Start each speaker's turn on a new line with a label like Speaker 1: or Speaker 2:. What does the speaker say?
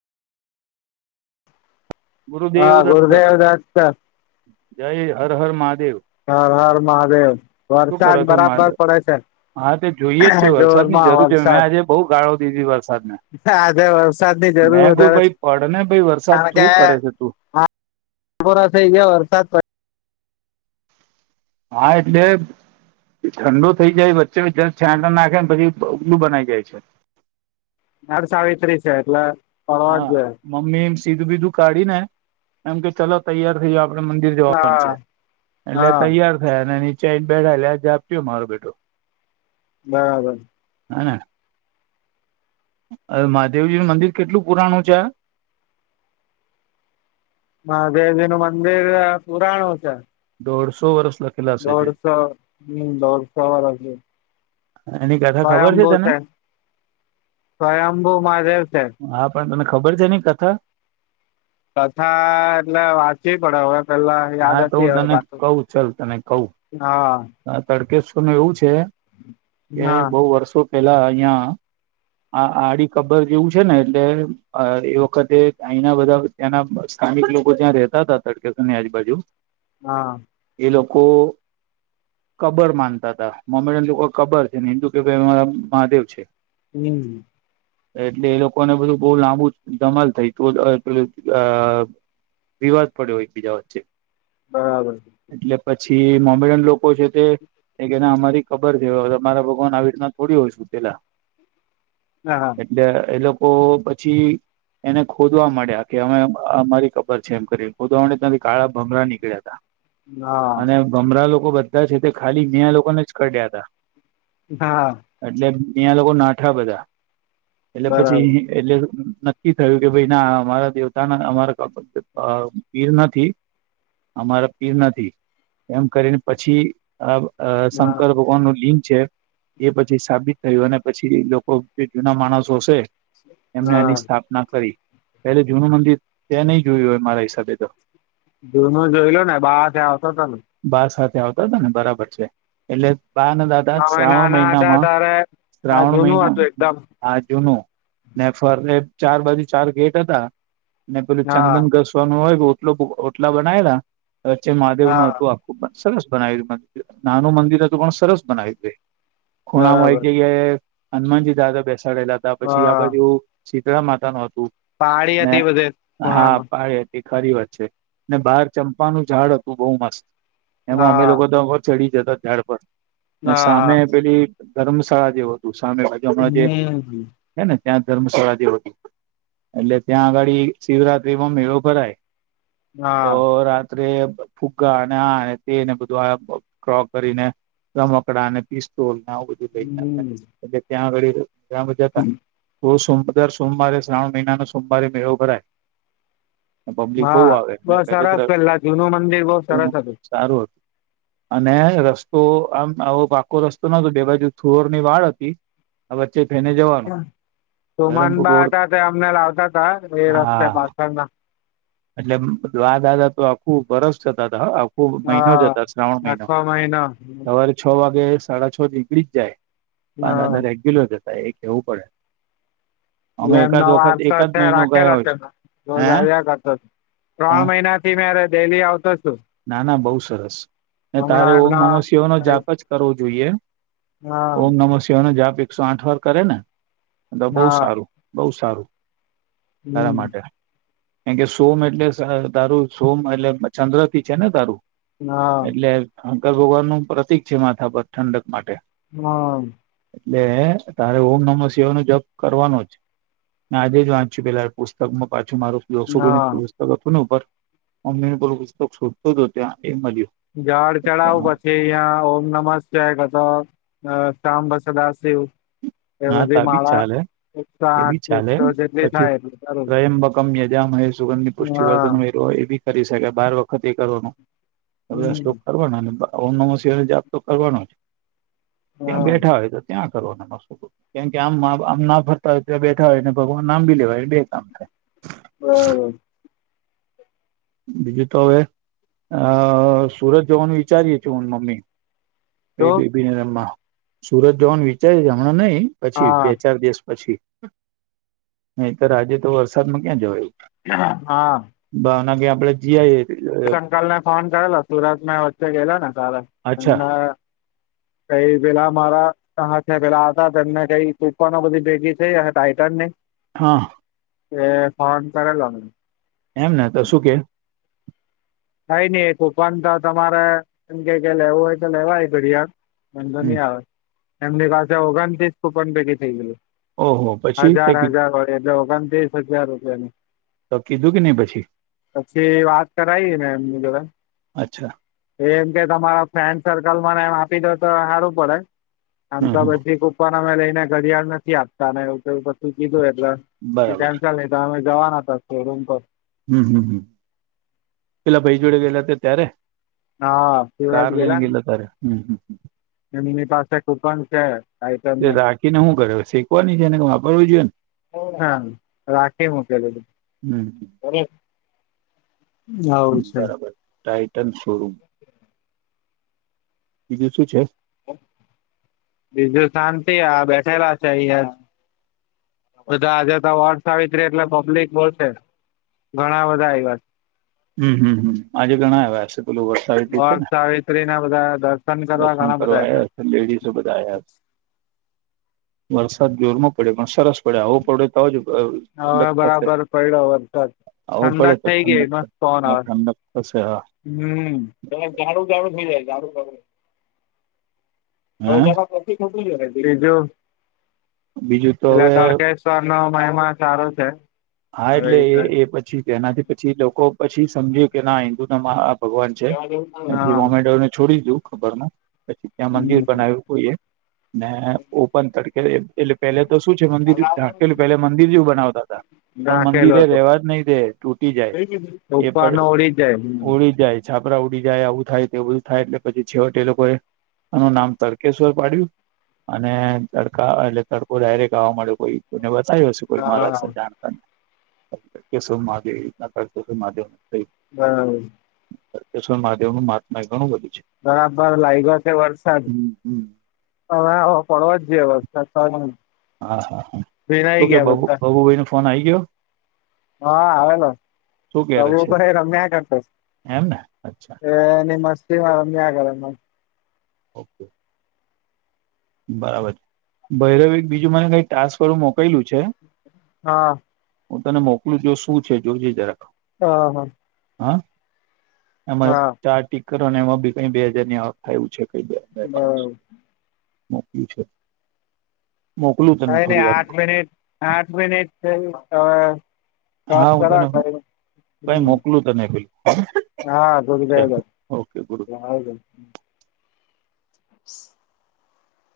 Speaker 1: ગુરુદેવ
Speaker 2: હા
Speaker 1: દત્ત
Speaker 2: ગુરુદેવ દત્ત
Speaker 1: જય હર હર મહાદેવ
Speaker 2: હર હર મહાદેવ
Speaker 1: શું
Speaker 2: વરસાદ
Speaker 1: કરો છો
Speaker 2: બરાબર
Speaker 1: મહાદેવ
Speaker 2: પડે છે.
Speaker 1: હા તો જોઈએ જ છે વરસાદ ની
Speaker 2: જોરમાં
Speaker 1: જરૂર છે મેં
Speaker 2: વરસાદ
Speaker 1: આજે બહુ ગાળો દીધી વરસાદને
Speaker 2: આજે વરસાદ ની જરૂર
Speaker 1: મેં કું
Speaker 2: વધારે
Speaker 1: ભાઈ પડ ને ભાઈ વરસાદ
Speaker 2: કારણ કે
Speaker 1: શું કરે છે તું
Speaker 2: રસ [unintelligible] ગયા વરસાદ પ
Speaker 1: હા એટલે ઠંડો થઈ જાય વચ્ચે જ છાં [unintelligible] નાખે ને પછી ઓગલું બનાઈ જાય છે.
Speaker 2: વટસાવિત્રી છે એટલે પડવા જ
Speaker 1: હા
Speaker 2: જોઈએ
Speaker 1: મમ્મી એમ સીધું બીધું કાઢીને એમ કે ચલો તૈયાર થઈ જવો આપણે મંદિર જવાનું
Speaker 2: હા
Speaker 1: છે એટલે
Speaker 2: હા
Speaker 1: તૈયાર થયા અને નીચે આવીને બેઠા એટલે આ જ આપ્યું મારો બેઠું
Speaker 2: બરાબર
Speaker 1: હ ને હવે મહાદેવજી નું મંદિર કેટલું પુરાણું છે?
Speaker 2: મહાદેવજીનું મંદિર પુરાણું છે.
Speaker 1: દોઢસો વરસ લગ
Speaker 2: દોઢસો હમ દોઢસા વર્ષ
Speaker 1: એની પેલા
Speaker 2: સ્વયંભૂ છે સ્વયંભૂ મહાદેવ છે.
Speaker 1: હા પણ તમને ખબર છે એની કથા
Speaker 2: કથા એટલે વાંચવી પડે હવે પેલા યાદ
Speaker 1: હા તો
Speaker 2: હતી
Speaker 1: હું
Speaker 2: હવે
Speaker 1: તને
Speaker 2: પાછું હા
Speaker 1: આ તળકેશ્વરનુ એવું છે કે
Speaker 2: હા
Speaker 1: બઉ વર્ષો પેલા અહિયાં આ આડી કબર જેવું છે ને એટલે એ વખતે અહીનાં બધાં ત્યાંના સ્થાનિક લોકો ત્યાં રહેતા હતા તડકેસ ની આજુબાજુ
Speaker 2: હા.
Speaker 1: એ લોકો કબર માનતા હતા મમ્મી લોકો કબર છે ને હિન્દુ કે ભાઈ અ મહાદેવ છે.
Speaker 2: હમ
Speaker 1: એટલે એ લોકોને બધું બઉ લાંબુ ધમાલ થઈ તું એ પેલું અ વિવાદ પડ્યો એકબીજા વચ્ચે
Speaker 2: બરાબર
Speaker 1: એટલે પછી મોમ્બેડન લોકો છે કે અમારી ખબર છે તમારા ન આવી રીતના થોડી હોય શું પેલા
Speaker 2: હા હા
Speaker 1: એટલે એ લોકો પછી એને ખોદવા માંડ્યા કે અમે અમારી કબર છે એમ કરી ખોદવા માંડયા ત્યાંથી કાળા ભંમરા નીકળ્યા તા
Speaker 2: હા
Speaker 1: અને ગમરા લોકો બધા છે તે ખાલી મયા લોકોને જ કરડ્યા હતા
Speaker 2: હા
Speaker 1: એટલે મીયા લોકો નાઠા બધા એટલે
Speaker 2: બરાબર
Speaker 1: પછી એટલે નક્કી થયું કે ભાઈ ના અમારા દેવતાના અમારા પીર નથી અમારા પીર નથી એમ કરીને પછ પછી અ અ
Speaker 2: હા
Speaker 1: શંકર ભગવાન નું લિંગ છે એ પછી સાબિત થયું અને પછી લોકો જે જૂના માણસો હશે એમને
Speaker 2: હા
Speaker 1: એની સ્થાપ ના કરી પેલે જૂનું મંદિર ત્યાં નહી જોયું હોય મારા હિસાબે તો
Speaker 2: જૂનો જોઈ લો ને બહાર થી આવતો તા ને
Speaker 1: બા સાથે આવતા હતા નબરાબર છે એટલે બા અને દાદ કદાચ
Speaker 2: અમે
Speaker 1: શ્રાવણ
Speaker 2: નાના હતા
Speaker 1: મહિનામાં
Speaker 2: ત્યારે હા
Speaker 1: શ્રાવણ
Speaker 2: જૂનું
Speaker 1: મહિના
Speaker 2: હતું એકદમ
Speaker 1: હા જુનું ને ફરતે ચાર બાજુ ચાર ગેટ હતા ને પેલું
Speaker 2: હા
Speaker 1: ચંદનગસ્ વાનુ હોય ઓટલો ઓટલા બનાયલા વચ્ચે મહાદેવ નું
Speaker 2: હા
Speaker 1: હતું આખું સરસ બનાયવું નાનું મંદિર હતું પણ સરસ બનાયવું ખૂણામાં એક
Speaker 2: બરાબર
Speaker 1: જગ્યાએ હનુમાનજી દાદા બેસાડેલા હતા પછી આ
Speaker 2: હા
Speaker 1: બધુ શીતળા માતા નું હતું
Speaker 2: પાડી
Speaker 1: ને
Speaker 2: હતી બધે
Speaker 1: હા
Speaker 2: ખૂણામાં
Speaker 1: પાળ એ ખારી વાત છે ને બહાર ચંપાનું ઝાડ હતું બહુ મસ્ત એમાં અમે
Speaker 2: હા
Speaker 1: લોકો તો ઉપર ચડી જતા ઝાડ પર
Speaker 2: હા હા
Speaker 1: સામે પેલી ધર્મશાળા જેવ હતું સામે બાજુ હમણાં જે
Speaker 2: હમ
Speaker 1: હે ને ત્યાં ધર્મશાળા જેવ હતું એટલે ત્યાં આગાડી શિવરાત્રીમાં મેળો ભરાય
Speaker 2: હા
Speaker 1: તો રાત્રે ફુગ્ગા અને આ તેને બધું આ ક્રોક કરીને રમકડાને પીસ્તોલને આવું બધું લઈને
Speaker 2: હમ
Speaker 1: એટલે ત્યાં વળી જતા સમદર સોમવારે શ્રાવણ મહિનાનો સોમવારે મેળો ભરાય પબ્લિક બહુ
Speaker 2: હા
Speaker 1: આવે
Speaker 2: બઉ
Speaker 1: પેલે તો
Speaker 2: સરસ પેલા જૂનું મંદિર બઉ સરસ હતું
Speaker 1: સારું હતું અને રસ્તો આમ આવો પાકો રસ્તો નતો બે બાજુ થુર ની વાળ હતી આ વચ્ચે ફેને જવાનું ધરમપુર
Speaker 2: સુમનબા
Speaker 1: રોડ
Speaker 2: હતા તે અમને લાવતા હતા એ રસ્તે
Speaker 1: હા
Speaker 2: પાછળના
Speaker 1: એટલે એમ દ્વા દાદા તો આખું વરસ જતા હતા ખુબ મહિનો જ
Speaker 2: હા
Speaker 1: હતા શ્રાવણ મહિનો સવારે છ વાગે સાડા છ નીકળી જ જાય તો
Speaker 2: હા
Speaker 1: આનાંદર રેગ્યુલર જતા એ કેવું પડે અમે
Speaker 2: એટલે
Speaker 1: એકાદ
Speaker 2: એમનો
Speaker 1: વખત
Speaker 2: વારસ
Speaker 1: એકાદ
Speaker 2: છે
Speaker 1: મહિનો ગયા
Speaker 2: રાખેલા
Speaker 1: હોય
Speaker 2: છે એમ રોજ
Speaker 1: હે
Speaker 2: આવ્યા કર ત્રણ
Speaker 1: પણ
Speaker 2: મહિના થી મેરે ડેલી આવતો છું
Speaker 1: ના ના બહુ સરસ ને તારે
Speaker 2: હમણાં
Speaker 1: ઓમ
Speaker 2: એમના
Speaker 1: નમો સિંહ નો જાપ જ કરવો જોઈએ
Speaker 2: હા
Speaker 1: ઓમ નમો સિંહ નો જાપ એકસો આઠ વાર કરે ને તો બહુ
Speaker 2: હા
Speaker 1: સારું બહુ સારું તારા
Speaker 2: હમ
Speaker 1: માટે કેમ કે સોમ એટલે તારૂ સોમ એટલે ચંદ્ર થી છે ને તારૂ
Speaker 2: હા
Speaker 1: એટલે શંકર ભગવાન નું પ્રતિક છે માથા પર ઠંડક માટે
Speaker 2: હમ
Speaker 1: એટલે તારે ઓમ નમ શિવા નો જપ કરવાનો જ મે આજે વાંચ્યું પેલા પુસ્તકમાં પાછું મારું દસોકો
Speaker 2: હા
Speaker 1: પુસ્તક હતું ને ઉપર મમ્મી ને બલો પુસ્તક શોધતો જત એ મળ્યું
Speaker 2: જળ ચડાવ
Speaker 1: એમાં
Speaker 2: પછી કે યાં ઓમ નમસ્તેય ક તો શમ બસ દાસદેવ એ
Speaker 1: હા
Speaker 2: બધી
Speaker 1: તા બી
Speaker 2: માળા
Speaker 1: ચાલે
Speaker 2: એક સા
Speaker 1: એ બી
Speaker 2: આઠસો જેટલી થાય એટ કરું
Speaker 1: મ્યજાામ હ સુગંધની પુષ્ટિ
Speaker 2: હા
Speaker 1: વર્તન એ બી કરી શકાય બાર વખત એ કરવાનું હ
Speaker 2: હમ
Speaker 1: શલોક કરવાનો ને ઓમશહની જાત તો કરવાનો જ ત્યાં
Speaker 2: હા
Speaker 1: બેઠા હોય તો ત્યાં કરો અને મસ્લુ કેમ કે આમ આમ ના ફરતા હોય ત્યા બેઠા હોય ને ભગવાન નામ બી લેવાય બે કામ થાય
Speaker 2: હમ
Speaker 1: બીજું તો હવે અ સુરત જોવાનું વિચારીએ છું હું મમ્મી ક
Speaker 2: તો
Speaker 1: બેબી રમાં સુરત જવાનું વિચારે છે હમણાં નઈિ પછી
Speaker 2: હા
Speaker 1: બે ચાર દિવસ પછી અહીતર આજે તો વરસાદમાં ક્યાં જવા
Speaker 2: હા
Speaker 1: ભાવના કે આપડે જીઆઈએ
Speaker 2: અંકલ ને ફોન કરેલો સુરતમાં વચ્ચે ગયેલા ને સારા
Speaker 1: અચ્છા
Speaker 2: એમને
Speaker 1: [inaudible]
Speaker 2: કઈ પેલા મારા હા પેલા હતા એને કઈ તૂકવા બધી ભેગી થઈ ટઇટન ને
Speaker 1: હા
Speaker 2: એ ફોન કર લ
Speaker 1: એમ ને તો શું કે
Speaker 2: થાય નઈ કુપન તો તમારે એમ કે લેવું હોય તો લેવાય ઘડિયાળ એ તો
Speaker 1: હમ
Speaker 2: નહી આવે એમની પાસે ઓગણથીસ કુપન ભેગી થઈ ગયું
Speaker 1: ઓહો પછી તે
Speaker 2: હજાર હજાર હોળી એટલે ઓગણ ત્રીસ હજાર રૂપિયાની
Speaker 1: તો કીધું કે નહી પછી
Speaker 2: પછી વાત કરાઈ મેને એમની જરા
Speaker 1: અચ્છા
Speaker 2: એમ કે તમારા ફ્રેન્ડ સર્કલ ને એમ આપી દે તો સારું પડે આમ
Speaker 1: હમ
Speaker 2: તો
Speaker 1: હમ
Speaker 2: બધી કુપન અમે લઈને ઘડિયાળ નથી આપતા ને એવું તો પછું કીધું એટલે
Speaker 1: બરાબર
Speaker 2: તેમમ ચા ન તો અમે જવાના હતાો રૂમ પર
Speaker 1: હમ હમ પેલા ભાઈ જોડે ગયેલા હતા ત્યારે
Speaker 2: હા શિવરાજ
Speaker 1: કાર લને ગીલ તારે હમ હમ
Speaker 2: એ એની પાસે કુપન છે
Speaker 1: એ
Speaker 2: આઈટમની
Speaker 1: રાખીને શું કરે શીખવાની છે એને વાપરવું જોઈએ ને
Speaker 2: હા રાખે મકેલ
Speaker 1: ને હમ બરાબર ટાઈટન શોરૂમ બીજું શું છે
Speaker 2: બીજુ શાંતિ આ બેઠેલા છે યાર બધા આજે તો વર્સ આવી ત્રી એટલે પબ્લિક બોલશે ઘણા બધા એ્યા
Speaker 1: હમ હમ હ આજે ઘણા આવ્યા હશે પેલો વર
Speaker 2: બર સાવિત્રી ના બધા દર્શન કરવા ઘણા બધા એ
Speaker 1: લેડીસો બધા આવ્યા વરસાદ જોરમાં પડે પણ સરસ પડે આવું પડે તો આવજ
Speaker 2: છે હવે
Speaker 1: ઠંડક થશે
Speaker 2: બરાબર પડ્યો વરસાદ
Speaker 1: આવું પડે
Speaker 2: ઠંડક
Speaker 1: તો
Speaker 2: થઈ ગઈ
Speaker 1: ઠંડક
Speaker 2: મસ્ત
Speaker 1: હ
Speaker 2: પવન આવે
Speaker 1: ઠાંડાશે હ
Speaker 2: હમ બ બાડું ઝાડું થઈ જાય બાડુંઝાડું
Speaker 1: હે
Speaker 2: ટ બીજું
Speaker 1: બીજું તો
Speaker 2: પેલા
Speaker 1: હવે
Speaker 2: ત નો મહિમા સારો છે.
Speaker 1: હા
Speaker 2: આવી
Speaker 1: એટલે એ
Speaker 2: રીતે
Speaker 1: એ પછી તેનાથી પછી લોકો પછી સમજ્યું કે ના હિન્દુ ના ભગવાન છે એથી
Speaker 2: હા
Speaker 1: મોમેડોને છોડી દું ખબર ન પછી ત્યાં મંદિર બનાવ્યું હોઈએ ને ઓપન તડકે એટલે પહેલે તો શું છે મંદિર ઢાંકેું પે મંદિર જેવું બનાવતા હતા પણ મંદિરે
Speaker 2: રાખેલું
Speaker 1: એ રેવા જ નહીિ રે તૂટી જાય
Speaker 2: હતું
Speaker 1: એ
Speaker 2: ઉપર
Speaker 1: પણ
Speaker 2: નો ઉડી જાય
Speaker 1: હોળી જાય છાપરા ઉડી જાય આવું થાય તેવું જ થાય એટલે પછી છેવટે એ લોકોએ એનું નામ તડકેશ્વર પાડ્યું અને તડકા એટલે તડકો ડાયરેક્ટ આવવા ્યો કોઈ કોને બતાવી હશેું કોઈ મારા
Speaker 2: હા
Speaker 1: જાણ કેશો માદના કરતો છે માવ
Speaker 2: હમ
Speaker 1: કેશ્ર મહાદેવ નું મહાત્મા ઘણું બધું છે
Speaker 2: બરાબર લાગ્યો છે વરસાદ
Speaker 1: હમ હમ
Speaker 2: હવેવે પડવા જ જઈએસ્
Speaker 1: હા હા હા તો કે
Speaker 2: બધા
Speaker 1: બબુભાઈ ન ફોન આ ગયો
Speaker 2: હા આવેલો
Speaker 1: શું કરે છે
Speaker 2: તોભર રમ્યા કરતો
Speaker 1: એમ ને અચ્છા
Speaker 2: એ નિમસ્થી આરામી આગલો
Speaker 1: ઓકે બરાબર છે ભૈરવ એક બીજું મને કઈ ટાસ્ક વારું મોકલું છે
Speaker 2: હા
Speaker 1: હું તને મોકલું જો શું છે જોજ જરાખ
Speaker 2: હ હા
Speaker 1: હા એમાં ચાર ટીકરોને એમાં કઈ બે હાજાર ની થયું છે કઈ બે બસ મોકલું છે મોકલું તને થોડી વાર
Speaker 2: હઠ મન
Speaker 1: હા હું તને કઈ મોકલું તનેલ
Speaker 2: હા દોડી હ [unintelligible]